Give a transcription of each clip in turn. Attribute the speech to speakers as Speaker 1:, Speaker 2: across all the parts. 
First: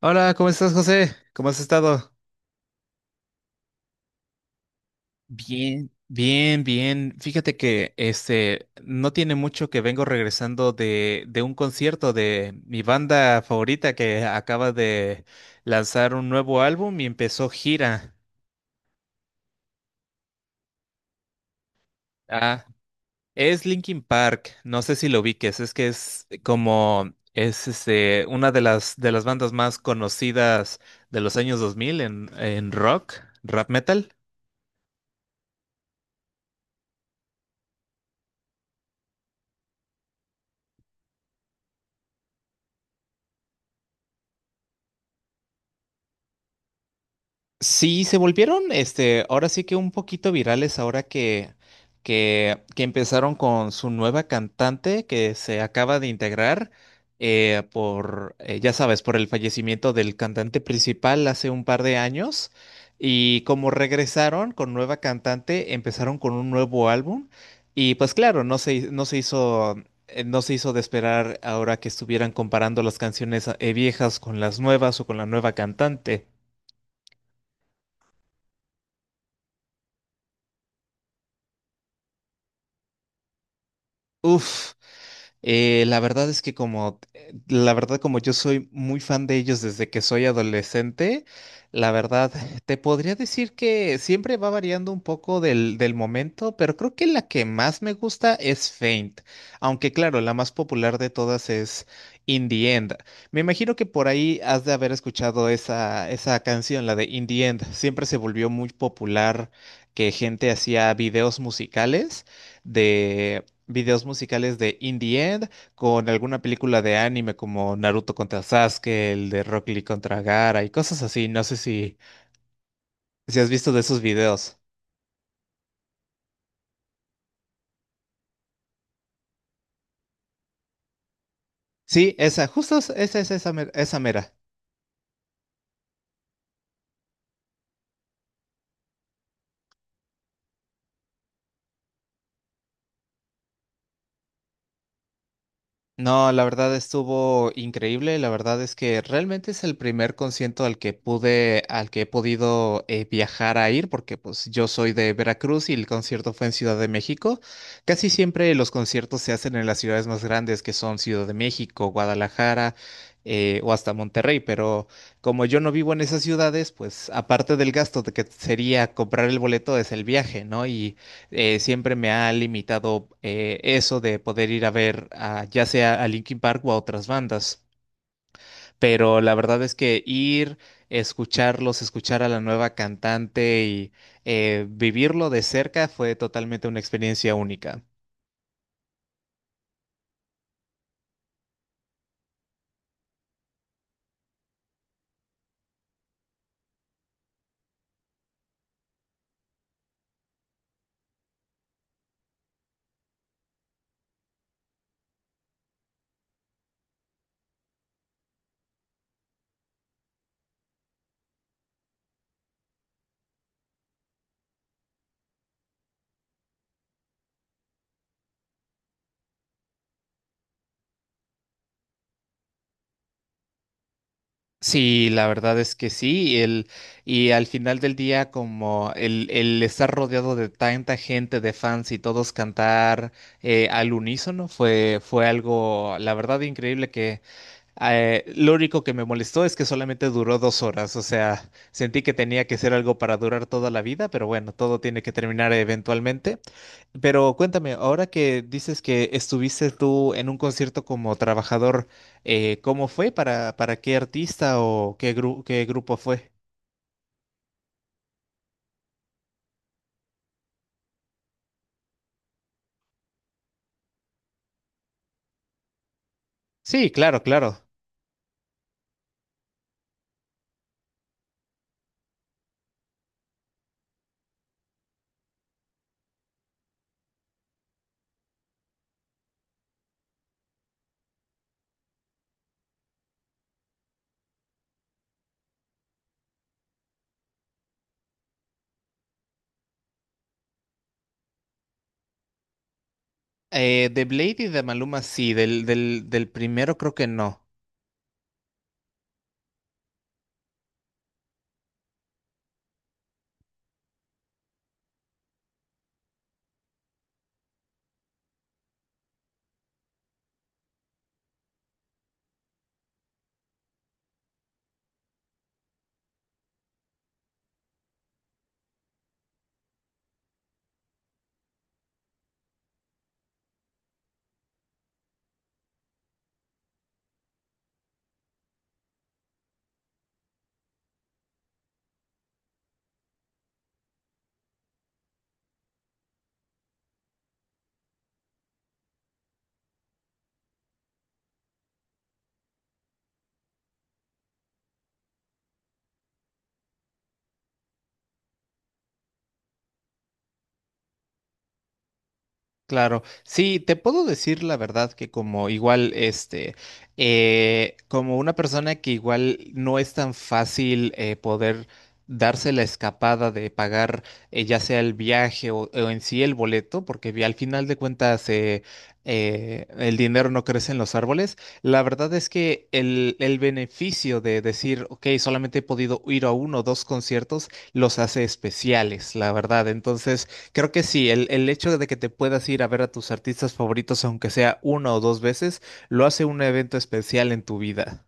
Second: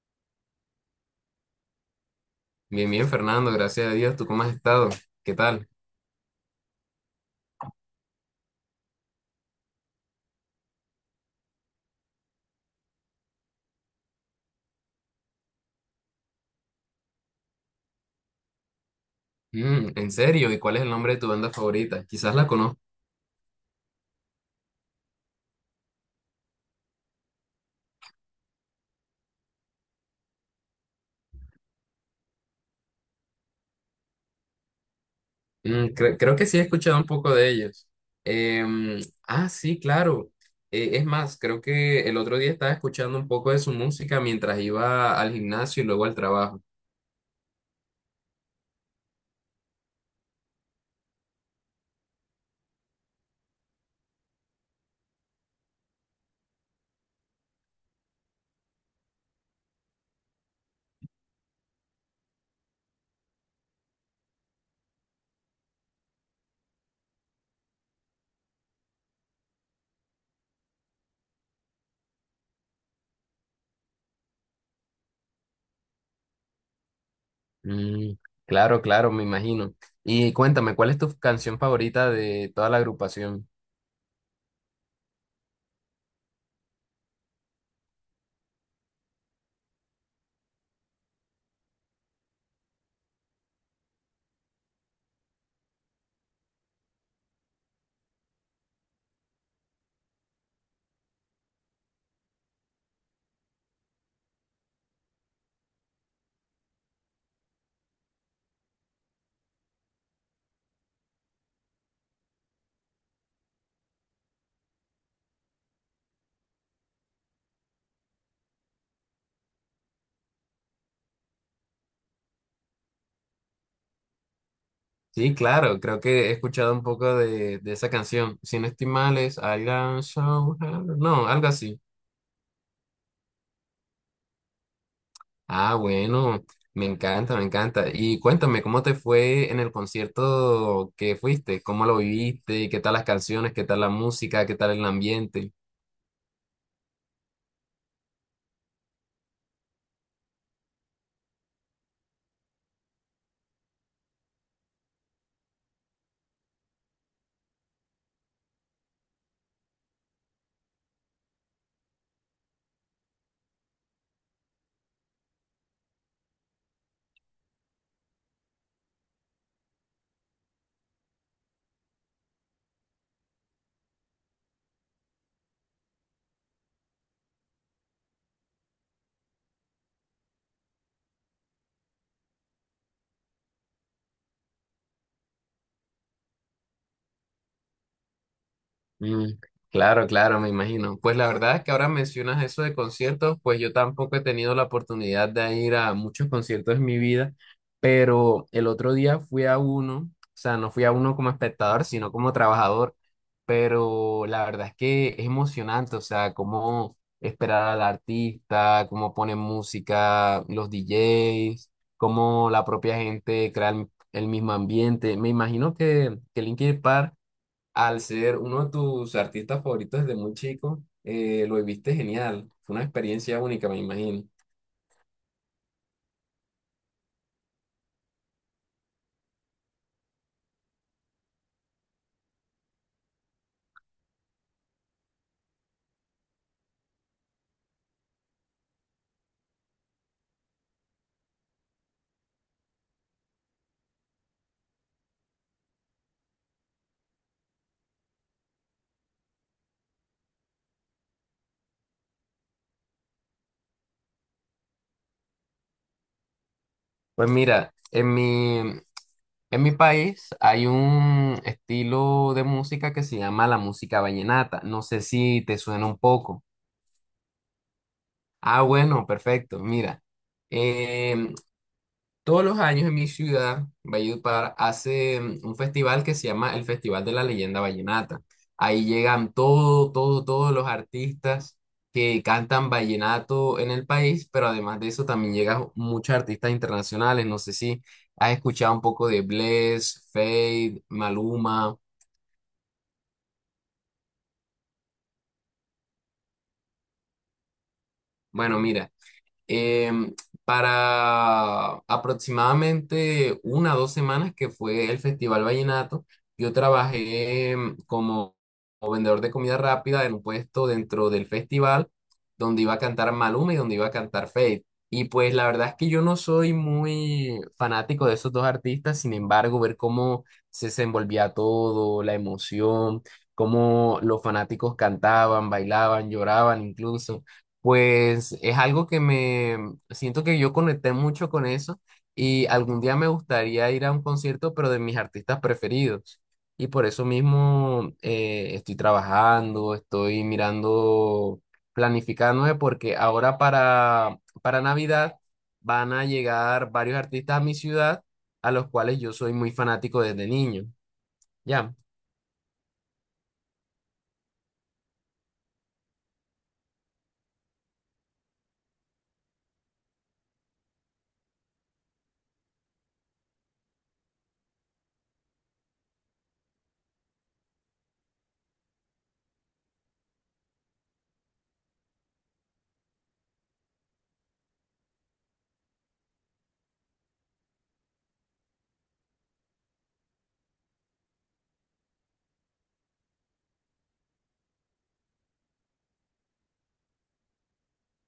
Speaker 1: Hola, ¿cómo estás, José? ¿Cómo has estado?
Speaker 2: Bien, bien, Fernando, gracias a Dios. ¿Tú cómo has estado? ¿Qué tal?
Speaker 1: Bien, bien, bien. Fíjate que este no tiene mucho que vengo regresando de un concierto de mi banda favorita que acaba de lanzar un nuevo álbum y empezó gira.
Speaker 2: ¿En serio? ¿Y cuál es el nombre de tu banda favorita? Quizás la
Speaker 1: Ah,
Speaker 2: conozco.
Speaker 1: es Linkin Park. No sé si lo ubiques, es que es como es este una de las bandas más conocidas de los años 2000 en rock, rap metal.
Speaker 2: Creo que sí he escuchado un poco de ellos. Em, sí, claro. Es más, creo que el otro día estaba escuchando un poco de su música mientras iba al gimnasio y luego al trabajo.
Speaker 1: Sí, se volvieron, este, ahora sí que un poquito virales ahora que empezaron con su nueva cantante que se acaba de integrar, ya sabes, por el fallecimiento del cantante principal hace un par de años. Y como regresaron con nueva cantante, empezaron con un nuevo álbum. Y pues claro, no se hizo de esperar ahora que estuvieran comparando las canciones viejas con las nuevas o con la nueva cantante.
Speaker 2: Mm, claro, claro, me imagino. Y cuéntame, ¿cuál es tu canción favorita de toda la agrupación?
Speaker 1: Uf. La verdad como yo soy muy fan de ellos desde que soy adolescente, la verdad te podría decir que siempre va variando un poco del momento, pero creo que la que más me gusta es Faint, aunque claro, la más popular de todas es In the End. Me imagino que por ahí has de haber escuchado esa canción, la de In the End. Siempre se volvió muy popular que gente hacía de videos musicales de In the End con alguna película de anime como Naruto contra Sasuke, el de Rock Lee contra Gaara y cosas así. No sé si has visto de esos videos.
Speaker 2: Sí, claro, creo que he escuchado un poco de esa canción. Si no estoy mal, es I don't show her- No, algo así.
Speaker 1: Sí, esa, justo esa es esa, esa mera.
Speaker 2: Ah, bueno, me encanta, me encanta. Y cuéntame, ¿cómo te fue en el concierto que fuiste? ¿Cómo lo viviste? ¿Qué tal las canciones? ¿Qué tal la música? ¿Qué tal el ambiente?
Speaker 1: No, la verdad estuvo increíble. La verdad es que realmente es el primer concierto al que he podido, viajar a ir, porque pues yo soy de Veracruz y el concierto fue en Ciudad de México. Casi siempre los conciertos se hacen en las ciudades más grandes, que son Ciudad de México, Guadalajara, o hasta Monterrey. Pero como yo no vivo en esas ciudades, pues aparte del gasto de que sería comprar el boleto es el viaje, ¿no? Y siempre me ha limitado eso de poder ir a ver ya sea a Linkin Park o a otras bandas. Pero la verdad es que ir, escucharlos, escuchar a la nueva cantante y vivirlo de cerca fue totalmente una experiencia única.
Speaker 2: Mm, claro, claro, me imagino. Pues la verdad es que ahora mencionas eso de conciertos, pues yo tampoco he tenido la oportunidad de ir a muchos conciertos en mi vida, pero el otro día fui a uno, o sea, no fui a uno como espectador, sino como trabajador, pero la verdad es que es emocionante, o sea, cómo esperar al artista, cómo ponen música, los DJs, cómo la propia gente crea el mismo ambiente. Me imagino que Linkin Park al ser uno de tus artistas favoritos desde muy chico, lo viviste genial. Fue una experiencia única, me imagino.
Speaker 1: Sí, la verdad es que sí, y al final del día como el estar rodeado de tanta gente, de fans y todos cantar al unísono fue algo, la verdad, increíble. Que Lo único que me molestó es que solamente duró 2 horas, o sea, sentí que tenía que ser algo para durar toda la vida, pero bueno, todo tiene que terminar eventualmente. Pero cuéntame, ahora que dices que estuviste tú en un concierto como trabajador, ¿cómo fue? ¿Para qué artista o qué qué grupo fue?
Speaker 2: Pues mira, en mi país hay un estilo de música que se llama la música vallenata. No sé si te suena un poco.
Speaker 1: Sí, claro, claro.
Speaker 2: Ah, bueno, perfecto. Mira, em, todos los años en mi ciudad, Valledupar, hace un festival que se llama el Festival de la Leyenda Vallenata. Ahí llegan todos los artistas que cantan vallenato en el país, pero además de eso también llegan muchos artistas internacionales. No sé si has escuchado un poco de Bless, Fade, Maluma.
Speaker 1: De Blade y de Maluma, sí, del primero creo que no.
Speaker 2: Bueno, mira. em, para aproximadamente una o dos semanas que fue el Festival Vallenato, yo trabajé como, como vendedor de comida rápida en un puesto dentro del festival donde iba a cantar Maluma y donde iba a cantar Feid. Y pues la verdad es que yo no soy muy fanático de esos dos artistas, sin embargo, ver cómo se desenvolvía todo, la emoción, cómo los fanáticos cantaban, bailaban, lloraban incluso. Pues es algo que me siento que yo conecté mucho con eso y algún día me gustaría ir a un concierto, pero de mis artistas preferidos. Y por eso mismo estoy trabajando, estoy mirando, planificándome, porque ahora para Navidad van a llegar varios artistas a mi ciudad, a los cuales yo soy muy fanático desde niño. ¿Ya?
Speaker 1: Claro, sí, te puedo decir la verdad que como igual, este, como una persona que igual no es tan fácil poder darse la escapada de pagar ya sea el viaje o en sí el boleto, porque al final de cuentas el dinero no crece en los árboles, la verdad es que el beneficio de decir, ok, solamente he podido ir a uno o dos conciertos, los hace especiales, la verdad. Entonces. Creo que sí, el hecho de que te puedas ir a ver a tus artistas favoritos, aunque sea una o dos veces, lo hace un evento especial en tu vida.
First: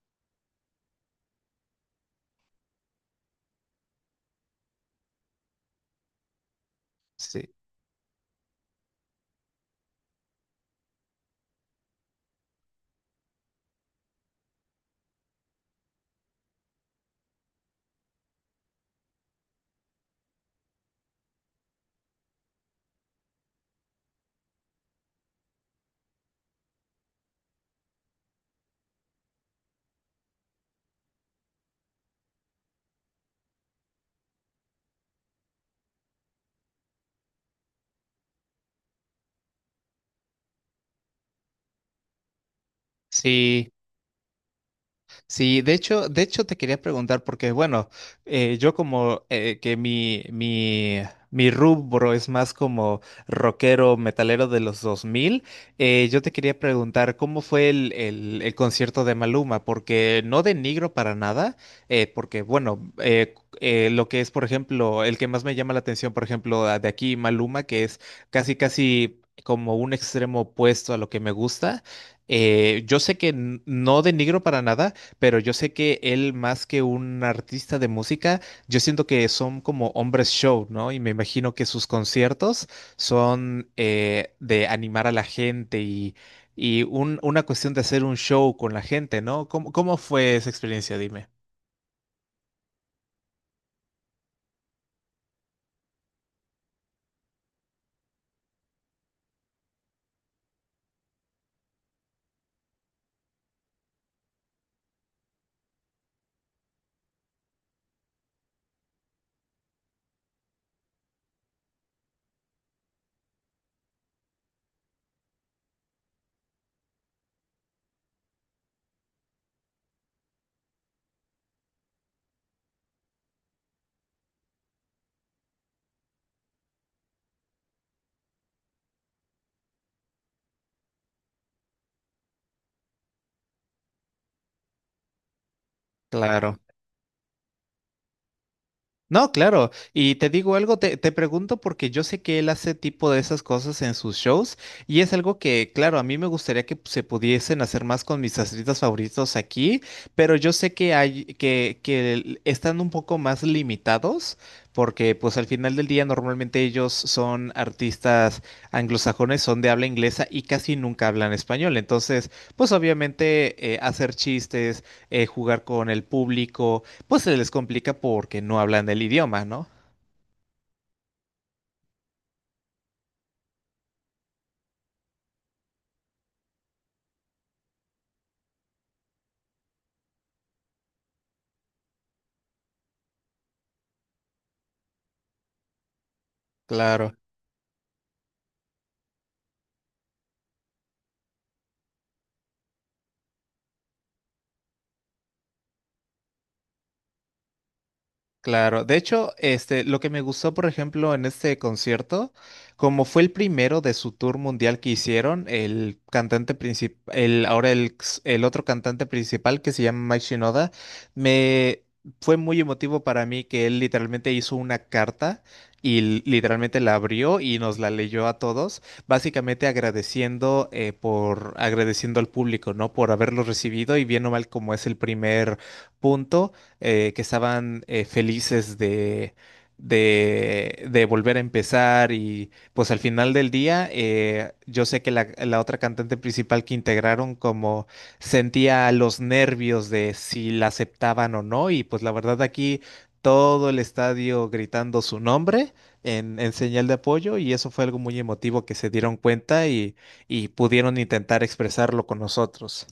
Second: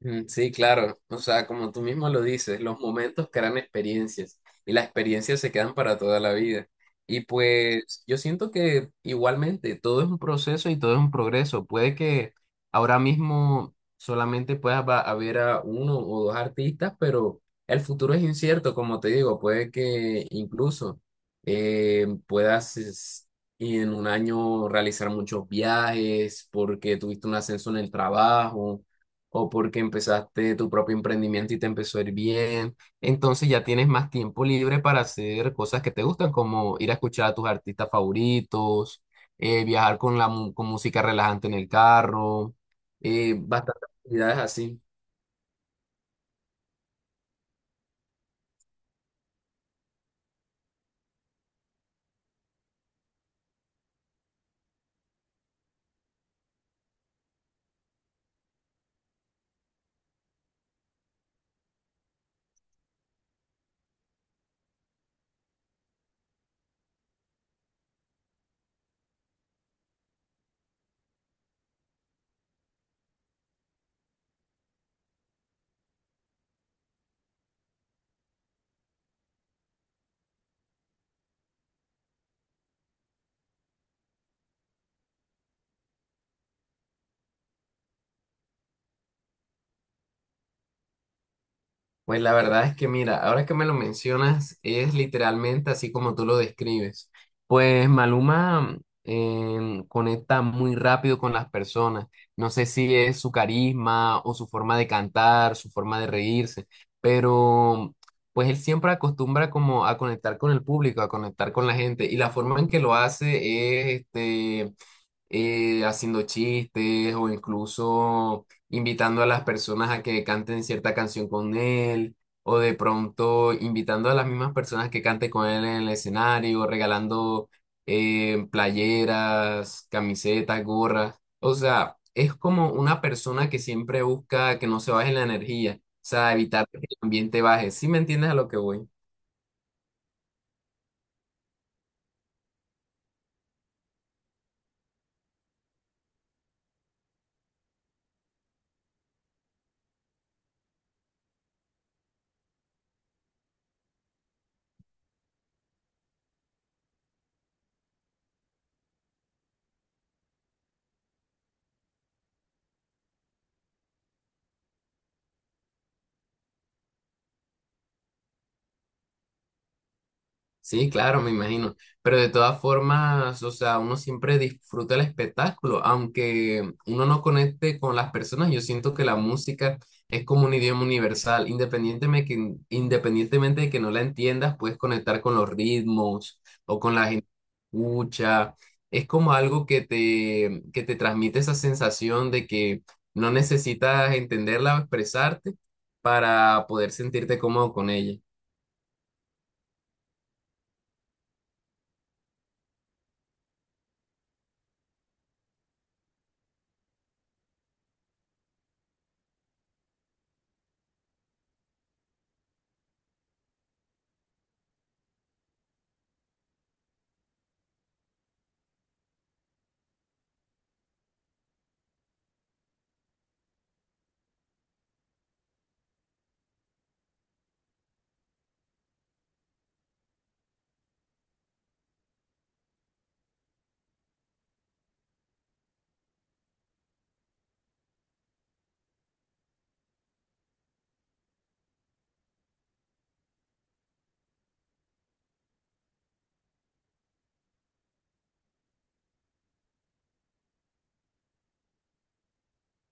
Speaker 2: Sí, claro. O sea, como tú mismo lo dices, los momentos crean experiencias y las experiencias se quedan para toda la vida. Y
Speaker 1: Sí.
Speaker 2: pues yo siento que igualmente todo es un proceso y todo es un progreso. Puede que ahora mismo solamente a ver a uno o dos artistas, pero el futuro es incierto, como te digo. Puede que incluso eh, puedas es- y en un año realizar muchos viajes porque tuviste un ascenso en el trabajo o porque empezaste tu propio emprendimiento y te empezó a ir bien. Entonces ya tienes más tiempo libre para hacer cosas que te gustan, como ir a escuchar a tus artistas favoritos, viajar con la con música relajante en el carro,
Speaker 1: Sí.
Speaker 2: bastantes actividades así.
Speaker 1: Sí, de hecho te quería preguntar porque, bueno, yo como que mi rubro es más como rockero, metalero de los 2000, yo te quería preguntar cómo fue el concierto de Maluma, porque no denigro para nada, porque, bueno, lo que es, por ejemplo, el que más me llama la atención, por ejemplo, de aquí Maluma, que es casi, casi como un extremo opuesto a lo que me gusta. Yo sé que no denigro para nada, pero yo sé que él más que un artista de música, yo siento que son como hombres show, ¿no? Y me imagino que sus conciertos son de animar a la gente y una cuestión de hacer un show con la gente, ¿no? ¿Cómo fue esa experiencia? Dime.
Speaker 2: Pues la verdad es que mira, ahora que me lo mencionas, es literalmente así como tú lo describes. Pues Maluma conecta muy rápido con las personas. No sé si es su carisma o su forma de cantar, su forma de reírse, pero pues él siempre acostumbra como a conectar con el público, a conectar con la gente. Y la forma en que lo hace es este, haciendo chistes o incluso invitando a las personas a que canten cierta canción con él, o de pronto invitando a las mismas personas que canten con él en el escenario, regalando playeras, camisetas, gorras. O sea, es como una persona que siempre busca que no se baje la energía, o sea,
Speaker 1: Claro.
Speaker 2: evitar que el ambiente baje. ¿Sí me entiendes a lo que voy?
Speaker 1: No, claro. Y te digo algo, te pregunto porque yo sé que él hace tipo de esas cosas en sus shows y es algo que, claro, a mí me gustaría que se pudiesen hacer más con mis artistas favoritos aquí, pero yo sé que hay que están un poco más limitados porque pues al final del día normalmente ellos son artistas anglosajones, son de habla inglesa y casi nunca hablan español. Entonces, pues obviamente hacer chistes, jugar con el público pues se les complica porque no hablan del idioma, ¿no?
Speaker 2: Sí, claro, me imagino. Pero de todas formas, o sea, uno siempre disfruta el espectáculo, aunque uno no conecte con las personas, yo siento que la música es como un idioma universal, independientemente de que no la entiendas, puedes conectar con los ritmos o con la
Speaker 1: Claro.
Speaker 2: gente que escucha. Es como algo que que te transmite esa sensación de que no necesitas entenderla o expresarte para poder sentirte cómodo con ella.
Speaker 1: Claro, de hecho, este, lo que me gustó, por ejemplo, en este concierto, como fue el primero de su tour mundial que hicieron, el cantante principal, el, ahora el, ex- el otro cantante principal que se llama Mike Shinoda, me fue muy emotivo para mí que él literalmente hizo una carta y literalmente la abrió y nos la leyó a todos, básicamente agradeciendo al público, ¿no? Por haberlo recibido y bien o mal como es el primer punto que estaban felices de volver a empezar y pues al final del día yo sé que la otra cantante principal que integraron como sentía los nervios de si la aceptaban o no y pues la verdad aquí todo el estadio gritando su nombre en señal de apoyo y eso fue algo muy emotivo que se dieron cuenta y pudieron intentar expresarlo con nosotros.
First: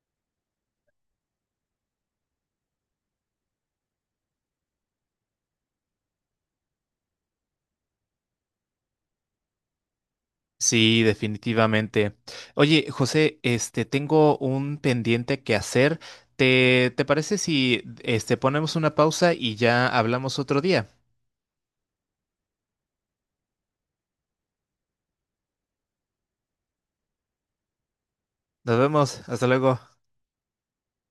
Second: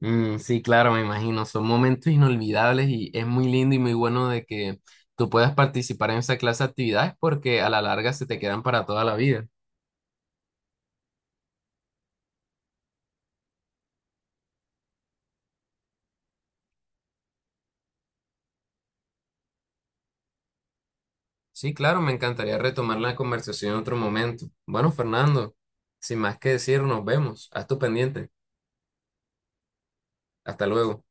Speaker 2: Sí, claro, me imagino. Son momentos inolvidables y es muy lindo y muy bueno de que tú puedas participar en esa clase de actividades porque a la larga se te quedan para toda la vida.
Speaker 1: Sí, definitivamente. Oye, José, este, tengo un pendiente que hacer. ¿Te parece si, este, ponemos una pausa y ya hablamos otro día?
Speaker 2: Sí, claro, me encantaría retomar la conversación en otro momento. Bueno, Fernando, sin más que decir, nos vemos. Haz tu pendiente.
Speaker 1: Nos vemos. Hasta luego.
Speaker 2: Hasta luego.